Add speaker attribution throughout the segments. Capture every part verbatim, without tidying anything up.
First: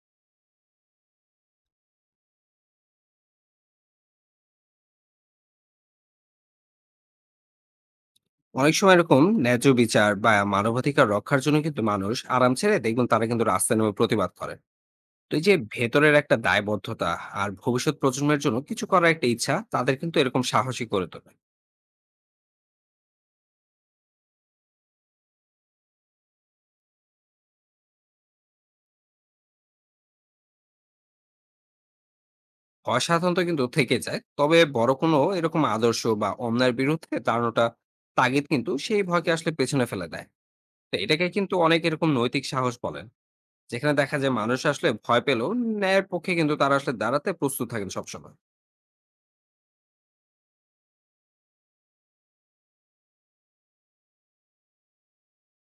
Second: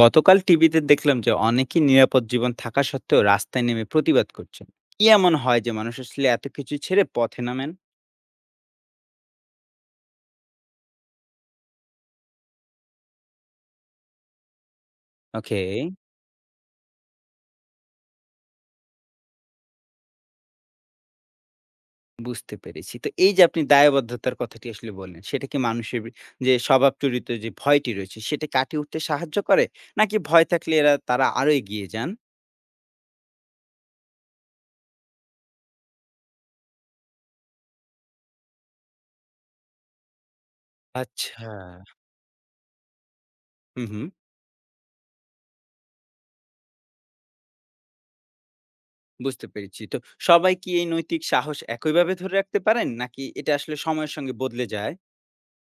Speaker 1: গতকাল টিভিতে দেখলাম যে অনেকেই নিরাপদ জীবন থাকা সত্ত্বেও রাস্তায় নেমে প্রতিবাদ করছেন। কি এমন হয় যে মানুষ আসলে এত কিছু ছেড়ে পথে নামেন?
Speaker 2: অনেক সময় এরকম ন্যায্য বিচার বা মানবাধিকার রক্ষার জন্য কিন্তু মানুষ আরাম ছেড়ে দেখবেন তারা কিন্তু রাস্তায় নেমে প্রতিবাদ করে। তো এই যে
Speaker 1: ওকে।
Speaker 2: ভেতরের একটা দায়বদ্ধতা আর ভবিষ্যৎ প্রজন্মের জন্য কিছু করার একটা ইচ্ছা তাদের কিন্তু এরকম সাহসী করে তোলে।
Speaker 1: বুঝতে পেরেছি। তো এই যে আপনি দায়বদ্ধতার কথাটি আসলে বললেন, সেটা কি মানুষের বি- যে স্বভাবচরিত যে ভয়টি রয়েছে সেটা কাটিয়ে উঠতে সাহায্য করে, নাকি ভয় থাকলে এরা তারা আরো এগিয়ে যান?
Speaker 2: ভয় সাধারণত কিন্তু থেকে যায়, তবে বড় কোনো এরকম আদর্শ বা অন্যায়ের বিরুদ্ধে দাঁড়ানোটা তাগিদ কিন্তু সেই ভয়কে আসলে পেছনে ফেলে দেয়। তো এটাকে
Speaker 1: আচ্ছা।
Speaker 2: কিন্তু অনেক এরকম নৈতিক সাহস বলেন,
Speaker 1: হুম
Speaker 2: যেখানে
Speaker 1: হুম।
Speaker 2: দেখা যায় মানুষ আসলে ভয় পেলেও ন্যায়ের পক্ষে কিন্তু তারা আসলে দাঁড়াতে প্রস্তুত থাকেন সবসময়।
Speaker 1: বুঝতে পেরেছি। তো সবাই কি এই নৈতিক সাহস একইভাবে ধরে রাখতে পারেন, নাকি এটা আসলে সময়ের সঙ্গে বদলে যায়?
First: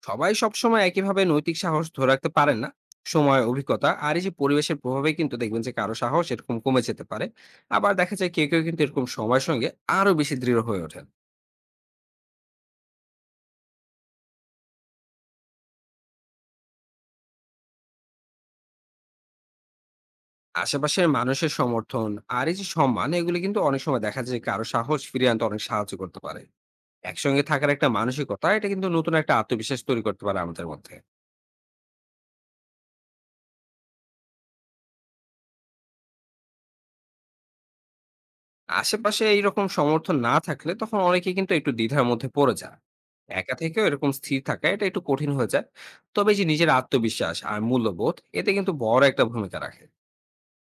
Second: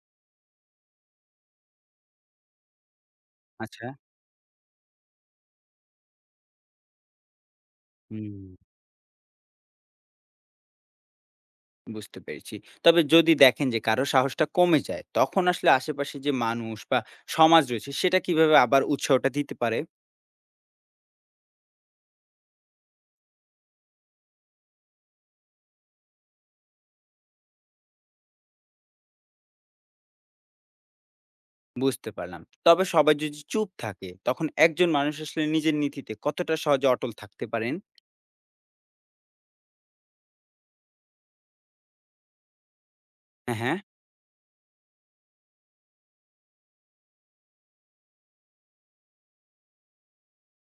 Speaker 2: সবাই সবসময় একইভাবে নৈতিক সাহস ধরে রাখতে পারেন না। সময়,
Speaker 1: আচ্ছা।
Speaker 2: অভিজ্ঞতা আর এই যে পরিবেশের প্রভাবে কিন্তু দেখবেন যে কারো সাহস এরকম কমে যেতে পারে। আবার দেখা যায়
Speaker 1: হুম।
Speaker 2: কেউ কেউ কিন্তু এরকম সময়ের সঙ্গে আরো বেশি দৃঢ় হয়ে ওঠেন।
Speaker 1: বুঝতে পেরেছি। তবে যদি দেখেন যে কারো সাহসটা কমে যায়, তখন আসলে আশেপাশে যে মানুষ বা সমাজ রয়েছে সেটা কিভাবে আবার উৎসাহটা দিতে পারে?
Speaker 2: আশেপাশের মানুষের সমর্থন আর এই যে সম্মান, এগুলো কিন্তু অনেক সময় দেখা যায় যে কারো সাহস ফিরিয়ে আনতে অনেক সাহায্য করতে পারে। একসঙ্গে থাকার একটা মানসিকতা, এটা কিন্তু নতুন একটা আত্মবিশ্বাস তৈরি করতে পারে আমাদের মধ্যে।
Speaker 1: বুঝতে পারলাম। তবে সবাই যদি চুপ থাকে, তখন একজন মানুষ আসলে নিজের নীতিতে কতটা সহজে অটল থাকতে পারেন?
Speaker 2: আশেপাশে এইরকম সমর্থন না থাকলে তখন অনেকে কিন্তু একটু দ্বিধার মধ্যে পড়ে যায়। একা
Speaker 1: হ্যাঁ, হ্যাঁ,
Speaker 2: থেকেও এরকম স্থির থাকা, এটা একটু কঠিন হয়ে যায়। তবে এই যে নিজের আত্মবিশ্বাস আর মূল্যবোধ, এতে কিন্তু বড় একটা ভূমিকা রাখে।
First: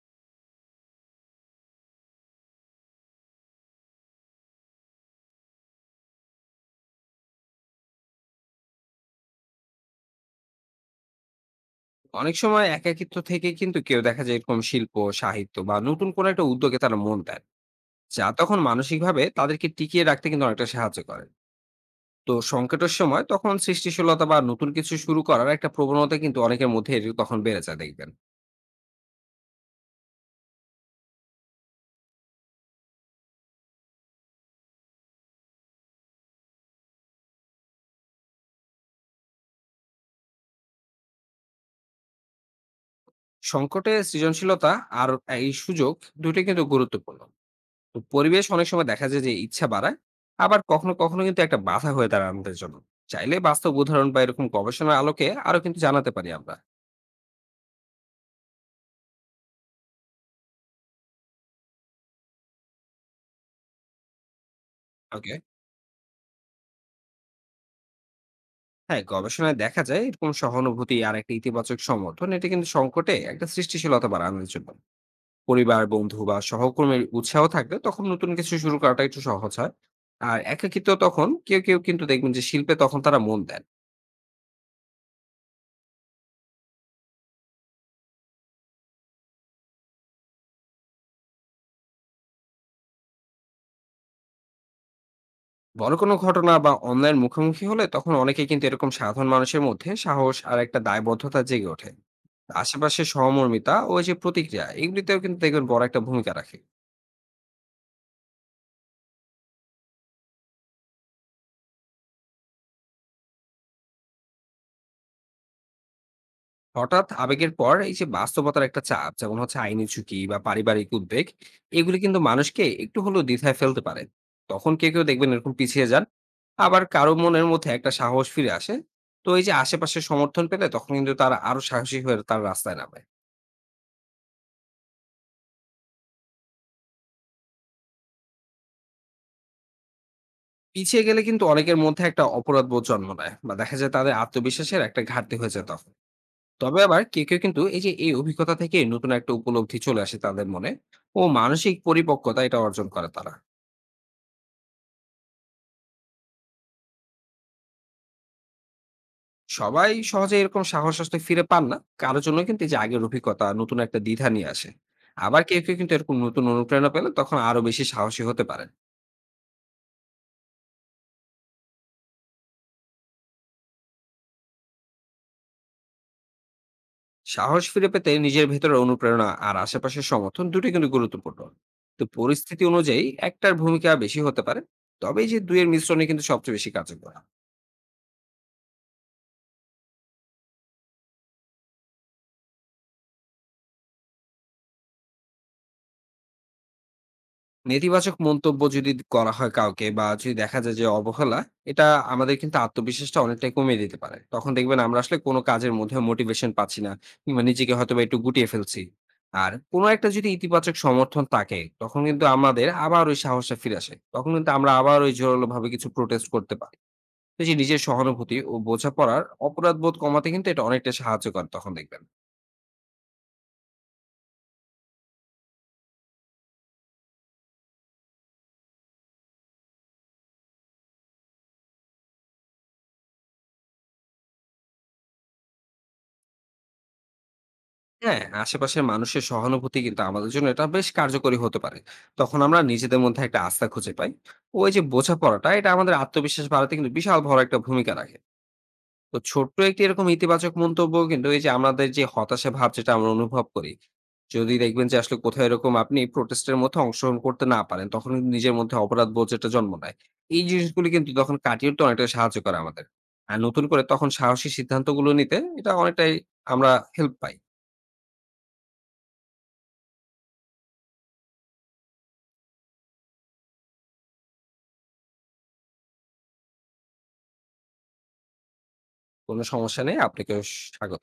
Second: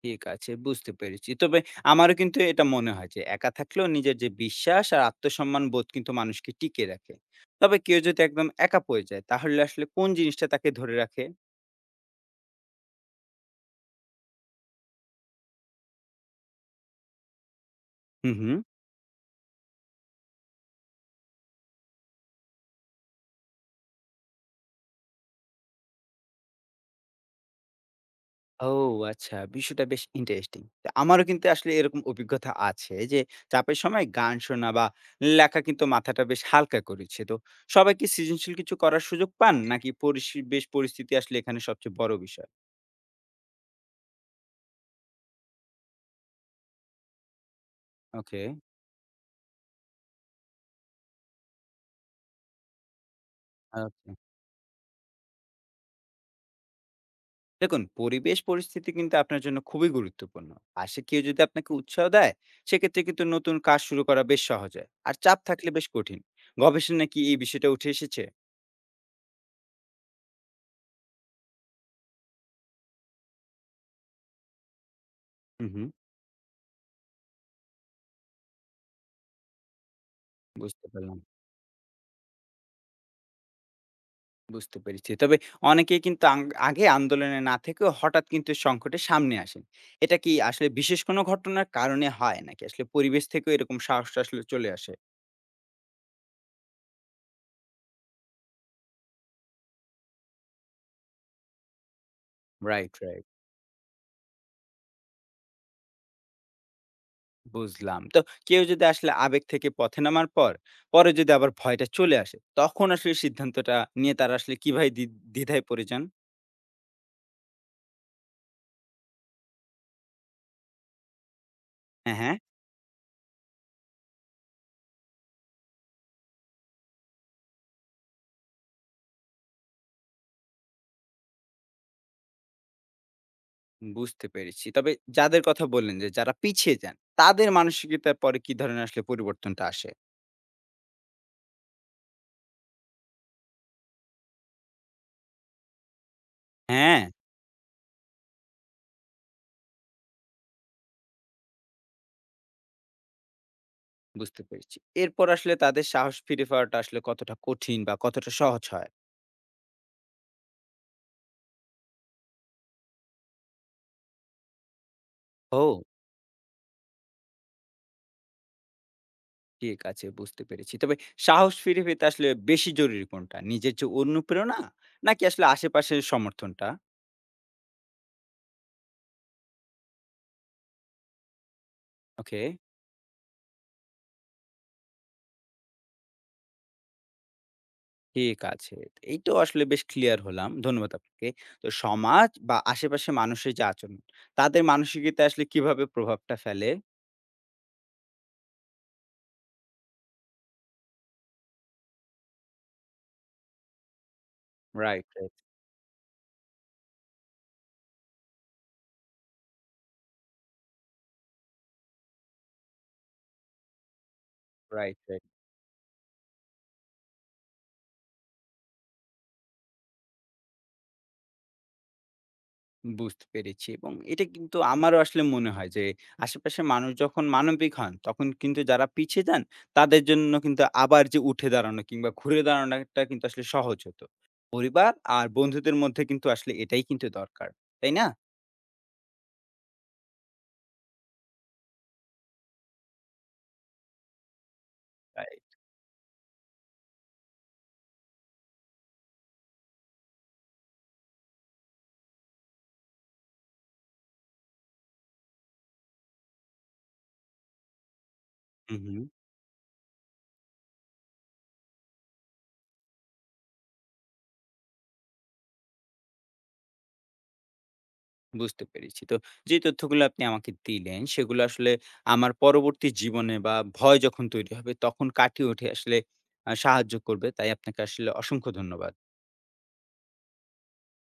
Speaker 1: ঠিক আছে, বুঝতে পেরেছি। তবে আমারও কিন্তু এটা মনে হয় যে একা থাকলেও নিজের যে বিশ্বাস আর আত্মসম্মান বোধ কিন্তু মানুষকে টিকিয়ে রাখে। তবে কেউ যদি একদম একা পড়ে যায়, তাহলে আসলে কোন জিনিসটা তাকে ধরে রাখে?
Speaker 2: অনেক সময় একাকিত্ব থেকে কিন্তু কেউ দেখা যায় এরকম শিল্প, সাহিত্য বা নতুন কোনো একটা উদ্যোগে তারা মন দেন, যা
Speaker 1: হুম, হুম।
Speaker 2: তখন মানসিকভাবে তাদেরকে টিকিয়ে রাখতে কিন্তু অনেকটা সাহায্য করে। তো সংকটের সময় তখন সৃষ্টিশীলতা বা নতুন কিছু শুরু করার একটা প্রবণতা কিন্তু অনেকের মধ্যে তখন বেড়ে যায় দেখবেন।
Speaker 1: ও আচ্ছা, বিষয়টা বেশ ইন্টারেস্টিং। তো আমারও কিন্তু আসলে এরকম অভিজ্ঞতা আছে যে, চাপের সময় গান শোনা বা লেখা কিন্তু মাথাটা বেশ হালকা করেছে। তো সবাই কি সৃজনশীল কিছু করার সুযোগ পান? নাকি পরিবেশ পরিস্থিতি আসলে এখানে সবচেয়ে বড় বিষয়?
Speaker 2: সংকটে সৃজনশীলতা আর এই সুযোগ দুটো কিন্তু গুরুত্বপূর্ণ। তো
Speaker 1: ওকে,
Speaker 2: পরিবেশ অনেক সময় দেখা যায় যে ইচ্ছা বাড়ায়, আবার কখনো কখনো কিন্তু একটা বাধা হয়ে দাঁড়ায় আমাদের জন্য। চাইলে বাস্তব উদাহরণ
Speaker 1: আচ্ছা।
Speaker 2: বা এরকম গবেষণার আলোকে আরো কিন্তু জানাতে পারি আমরা।
Speaker 1: দেখুন পরিবেশ পরিস্থিতি কিন্তু আপনার জন্য খুবই গুরুত্বপূর্ণ। পাশে কেউ যদি আপনাকে উৎসাহ দেয়, সেক্ষেত্রে কিন্তু নতুন কাজ শুরু করা বেশ সহজ হয়। আর
Speaker 2: ওকে।
Speaker 1: চাপ থাকলে বেশ কঠিন। গবেষণায় কি এই বিষয়টা উঠে এসেছে?
Speaker 2: হ্যাঁ, গবেষণায় দেখা যায় এরকম সহানুভূতি আর একটা ইতিবাচক সমর্থন, এটা কিন্তু সংকটে একটা সৃষ্টিশীলতা বাড়ানোর জন্য
Speaker 1: হুম,
Speaker 2: পরিবার,
Speaker 1: হুম,
Speaker 2: বন্ধু বা সহকর্মীর উৎসাহ থাকলে তখন নতুন কিছু শুরু করাটা একটু সহজ হয়। আর
Speaker 1: বুঝতে
Speaker 2: একাকিত্ব
Speaker 1: পারলাম।
Speaker 2: তখন কেউ কেউ কিন্তু দেখবেন যে শিল্পে তখন তারা মন দেন।
Speaker 1: বুঝতে পেরেছি। তবে অনেকেই কিন্তু আং আগে আন্দোলনে না থেকেও হঠাৎ কিন্তু সংকটের সামনে আসেন। এটা কি আসলে বিশেষ কোনো ঘটনার কারণে হয়, নাকি আসলে পরিবেশ থেকেও এরকম সাহসটা আসলে চলে আসে?
Speaker 2: বড় কোনো ঘটনা বা অন্যায়ের মুখোমুখি হলে তখন অনেকে কিন্তু এরকম সাধারণ মানুষের মধ্যে সাহস আর একটা দায়বদ্ধতা জেগে ওঠে।
Speaker 1: রাইট,
Speaker 2: আশেপাশে
Speaker 1: রাইট।
Speaker 2: সহমর্মিতা ও এই যে প্রতিক্রিয়া, এগুলিতেও কিন্তু দেখবেন বড় একটা ভূমিকা রাখে।
Speaker 1: বুঝলাম। তো কেউ যদি আসলে আবেগ থেকে পথে নামার পর, পরে যদি আবার ভয়টা চলে আসে, তখন আসলে সিদ্ধান্তটা নিয়ে তারা আসলে কিভাবে দ্বি দ্বিধায় পড়ে যান?
Speaker 2: হঠাৎ আবেগের পর এই যে বাস্তবতার একটা চাপ, যেমন হচ্ছে আইনি ঝুঁকি বা পারিবারিক উদ্বেগ, এগুলি
Speaker 1: হ্যাঁ,
Speaker 2: কিন্তু
Speaker 1: হ্যাঁ,
Speaker 2: মানুষকে একটু হলেও দ্বিধায় ফেলতে পারে। তখন কেউ কেউ দেখবেন এরকম পিছিয়ে যান, আবার কারো মনের মধ্যে একটা সাহস ফিরে আসে। তো এই যে আশেপাশে সমর্থন পেলে তখন কিন্তু তারা আরো সাহসী হয়ে তার রাস্তায় নামে।
Speaker 1: বুঝতে পেরেছি। তবে যাদের কথা বললেন যে যারা পিছিয়ে যান, তাদের মানসিকতার পরে কি ধরনের আসলে পরিবর্তনটা আসে?
Speaker 2: পিছিয়ে গেলে কিন্তু অনেকের মধ্যে একটা অপরাধবোধ জন্ম নেয় বা দেখা যায় তাদের আত্মবিশ্বাসের একটা ঘাটতি হয়ে যায় তখন। তবে আবার
Speaker 1: হ্যাঁ।
Speaker 2: কেউ কেউ কিন্তু এই যে এই অভিজ্ঞতা থেকে নতুন একটা উপলব্ধি চলে আসে তাদের মনে ও মানসিক পরিপক্কতা এটা অর্জন করে তারা।
Speaker 1: বুঝতে পেরেছি। এরপর আসলে তাদের সাহস ফিরে পাওয়াটা আসলে কতটা কঠিন বা কতটা সহজ হয়?
Speaker 2: সবাই সহজে এরকম সাহস আসতে ফিরে পান না, কারো জন্য কিন্তু এই যে আগের অভিজ্ঞতা নতুন একটা দ্বিধা নিয়ে আসে। আবার কেউ কেউ
Speaker 1: ও!
Speaker 2: কিন্তু এরকম নতুন অনুপ্রেরণা পেলে তখন আরো বেশি সাহসী হতে পারে।
Speaker 1: ঠিক আছে, বুঝতে পেরেছি। তবে সাহস ফিরে পেতে আসলে বেশি জরুরি কোনটা? নিজের যে অনুপ্রেরণা, নাকি আসলে আশেপাশের সমর্থনটা?
Speaker 2: সাহস ফিরে পেতে নিজের ভেতরের অনুপ্রেরণা আর আশেপাশের সমর্থন দুটোই কিন্তু গুরুত্বপূর্ণ। তো
Speaker 1: ওকে,
Speaker 2: পরিস্থিতি অনুযায়ী একটার ভূমিকা বেশি হতে পারে, তবে এই যে দুইয়ের মিশ্রণে কিন্তু সবচেয়ে বেশি কার্যকর।
Speaker 1: ঠিক আছে। এই তো আসলে বেশ ক্লিয়ার হলাম। ধন্যবাদ আপনাকে। তো সমাজ বা আশেপাশের মানুষের যে আচরণ, তাদের মানসিকতায় আসলে কিভাবে প্রভাবটা ফেলে?
Speaker 2: নেতিবাচক মন্তব্য যদি করা হয় কাউকে বা যদি দেখা যায় যে অবহেলা, এটা আমাদের কিন্তু আত্মবিশ্বাসটা অনেকটাই কমিয়ে দিতে পারে। তখন দেখবেন আমরা
Speaker 1: রাইট,
Speaker 2: আসলে
Speaker 1: রাইট,
Speaker 2: কোনো কাজের মধ্যে মোটিভেশন পাচ্ছি না, কিংবা নিজেকে হয়তো বা একটু গুটিয়ে ফেলছি। আর কোনো একটা যদি ইতিবাচক সমর্থন থাকে তখন কিন্তু আমাদের আবার ওই সাহসটা ফিরে আসে, তখন কিন্তু আমরা আবার
Speaker 1: রাইট,
Speaker 2: ওই
Speaker 1: রাইট।
Speaker 2: জোরালো ভাবে কিছু প্রোটেস্ট করতে পারি। তো যে নিজের সহানুভূতি ও বোঝাপড়ার অপরাধবোধ কমাতে কিন্তু এটা অনেকটা সাহায্য করে তখন দেখবেন।
Speaker 1: বুঝতে পেরেছি, এবং এটা কিন্তু আমারও আসলে মনে হয় যে আশেপাশের মানুষ যখন মানবিক হন তখন কিন্তু যারা পিছিয়ে যান তাদের জন্য কিন্তু আবার যে উঠে দাঁড়ানো কিংবা ঘুরে দাঁড়ানোটা কিন্তু আসলে সহজ হতো। পরিবার আর বন্ধুদের মধ্যে কিন্তু আসলে এটাই কিন্তু দরকার, তাই না?
Speaker 2: হ্যাঁ, আশেপাশের মানুষের সহানুভূতি কিন্তু আমাদের জন্য এটা বেশ কার্যকরী হতে পারে। তখন আমরা নিজেদের মধ্যে একটা আস্থা খুঁজে পাই। ওই যে
Speaker 1: তাই।
Speaker 2: বোঝাপড়াটা, এটা আমাদের আত্মবিশ্বাস বাড়াতে কিন্তু বিশাল বড় একটা ভূমিকা রাখে। তো ছোট্ট একটি এরকম ইতিবাচক মন্তব্য কিন্তু এই যে আমাদের যে হতাশা ভাব যেটা আমরা অনুভব করি, যদি দেখবেন যে আসলে কোথাও এরকম আপনি প্রোটেস্টের মধ্যে অংশগ্রহণ করতে না পারেন তখন কিন্তু নিজের মধ্যে
Speaker 1: হুম হুম,
Speaker 2: অপরাধ বোধ যেটা জন্ম নেয়, এই জিনিসগুলি কিন্তু তখন কাটিয়ে উঠতে অনেকটা সাহায্য করে আমাদের। আর নতুন করে তখন সাহসী সিদ্ধান্তগুলো নিতে এটা অনেকটাই আমরা হেল্প পাই।
Speaker 1: বুঝতে পেরেছি। তো যে তথ্যগুলো আপনি আমাকে দিলেন সেগুলো আসলে আমার পরবর্তী জীবনে বা ভয় যখন তৈরি হবে তখন কাটিয়ে উঠে আসলে আহ, সাহায্য করবে। তাই আপনাকে আসলে অসংখ্য ধন্যবাদ।
Speaker 2: কোনো সমস্যা নেই। আপনাকে স্বাগত।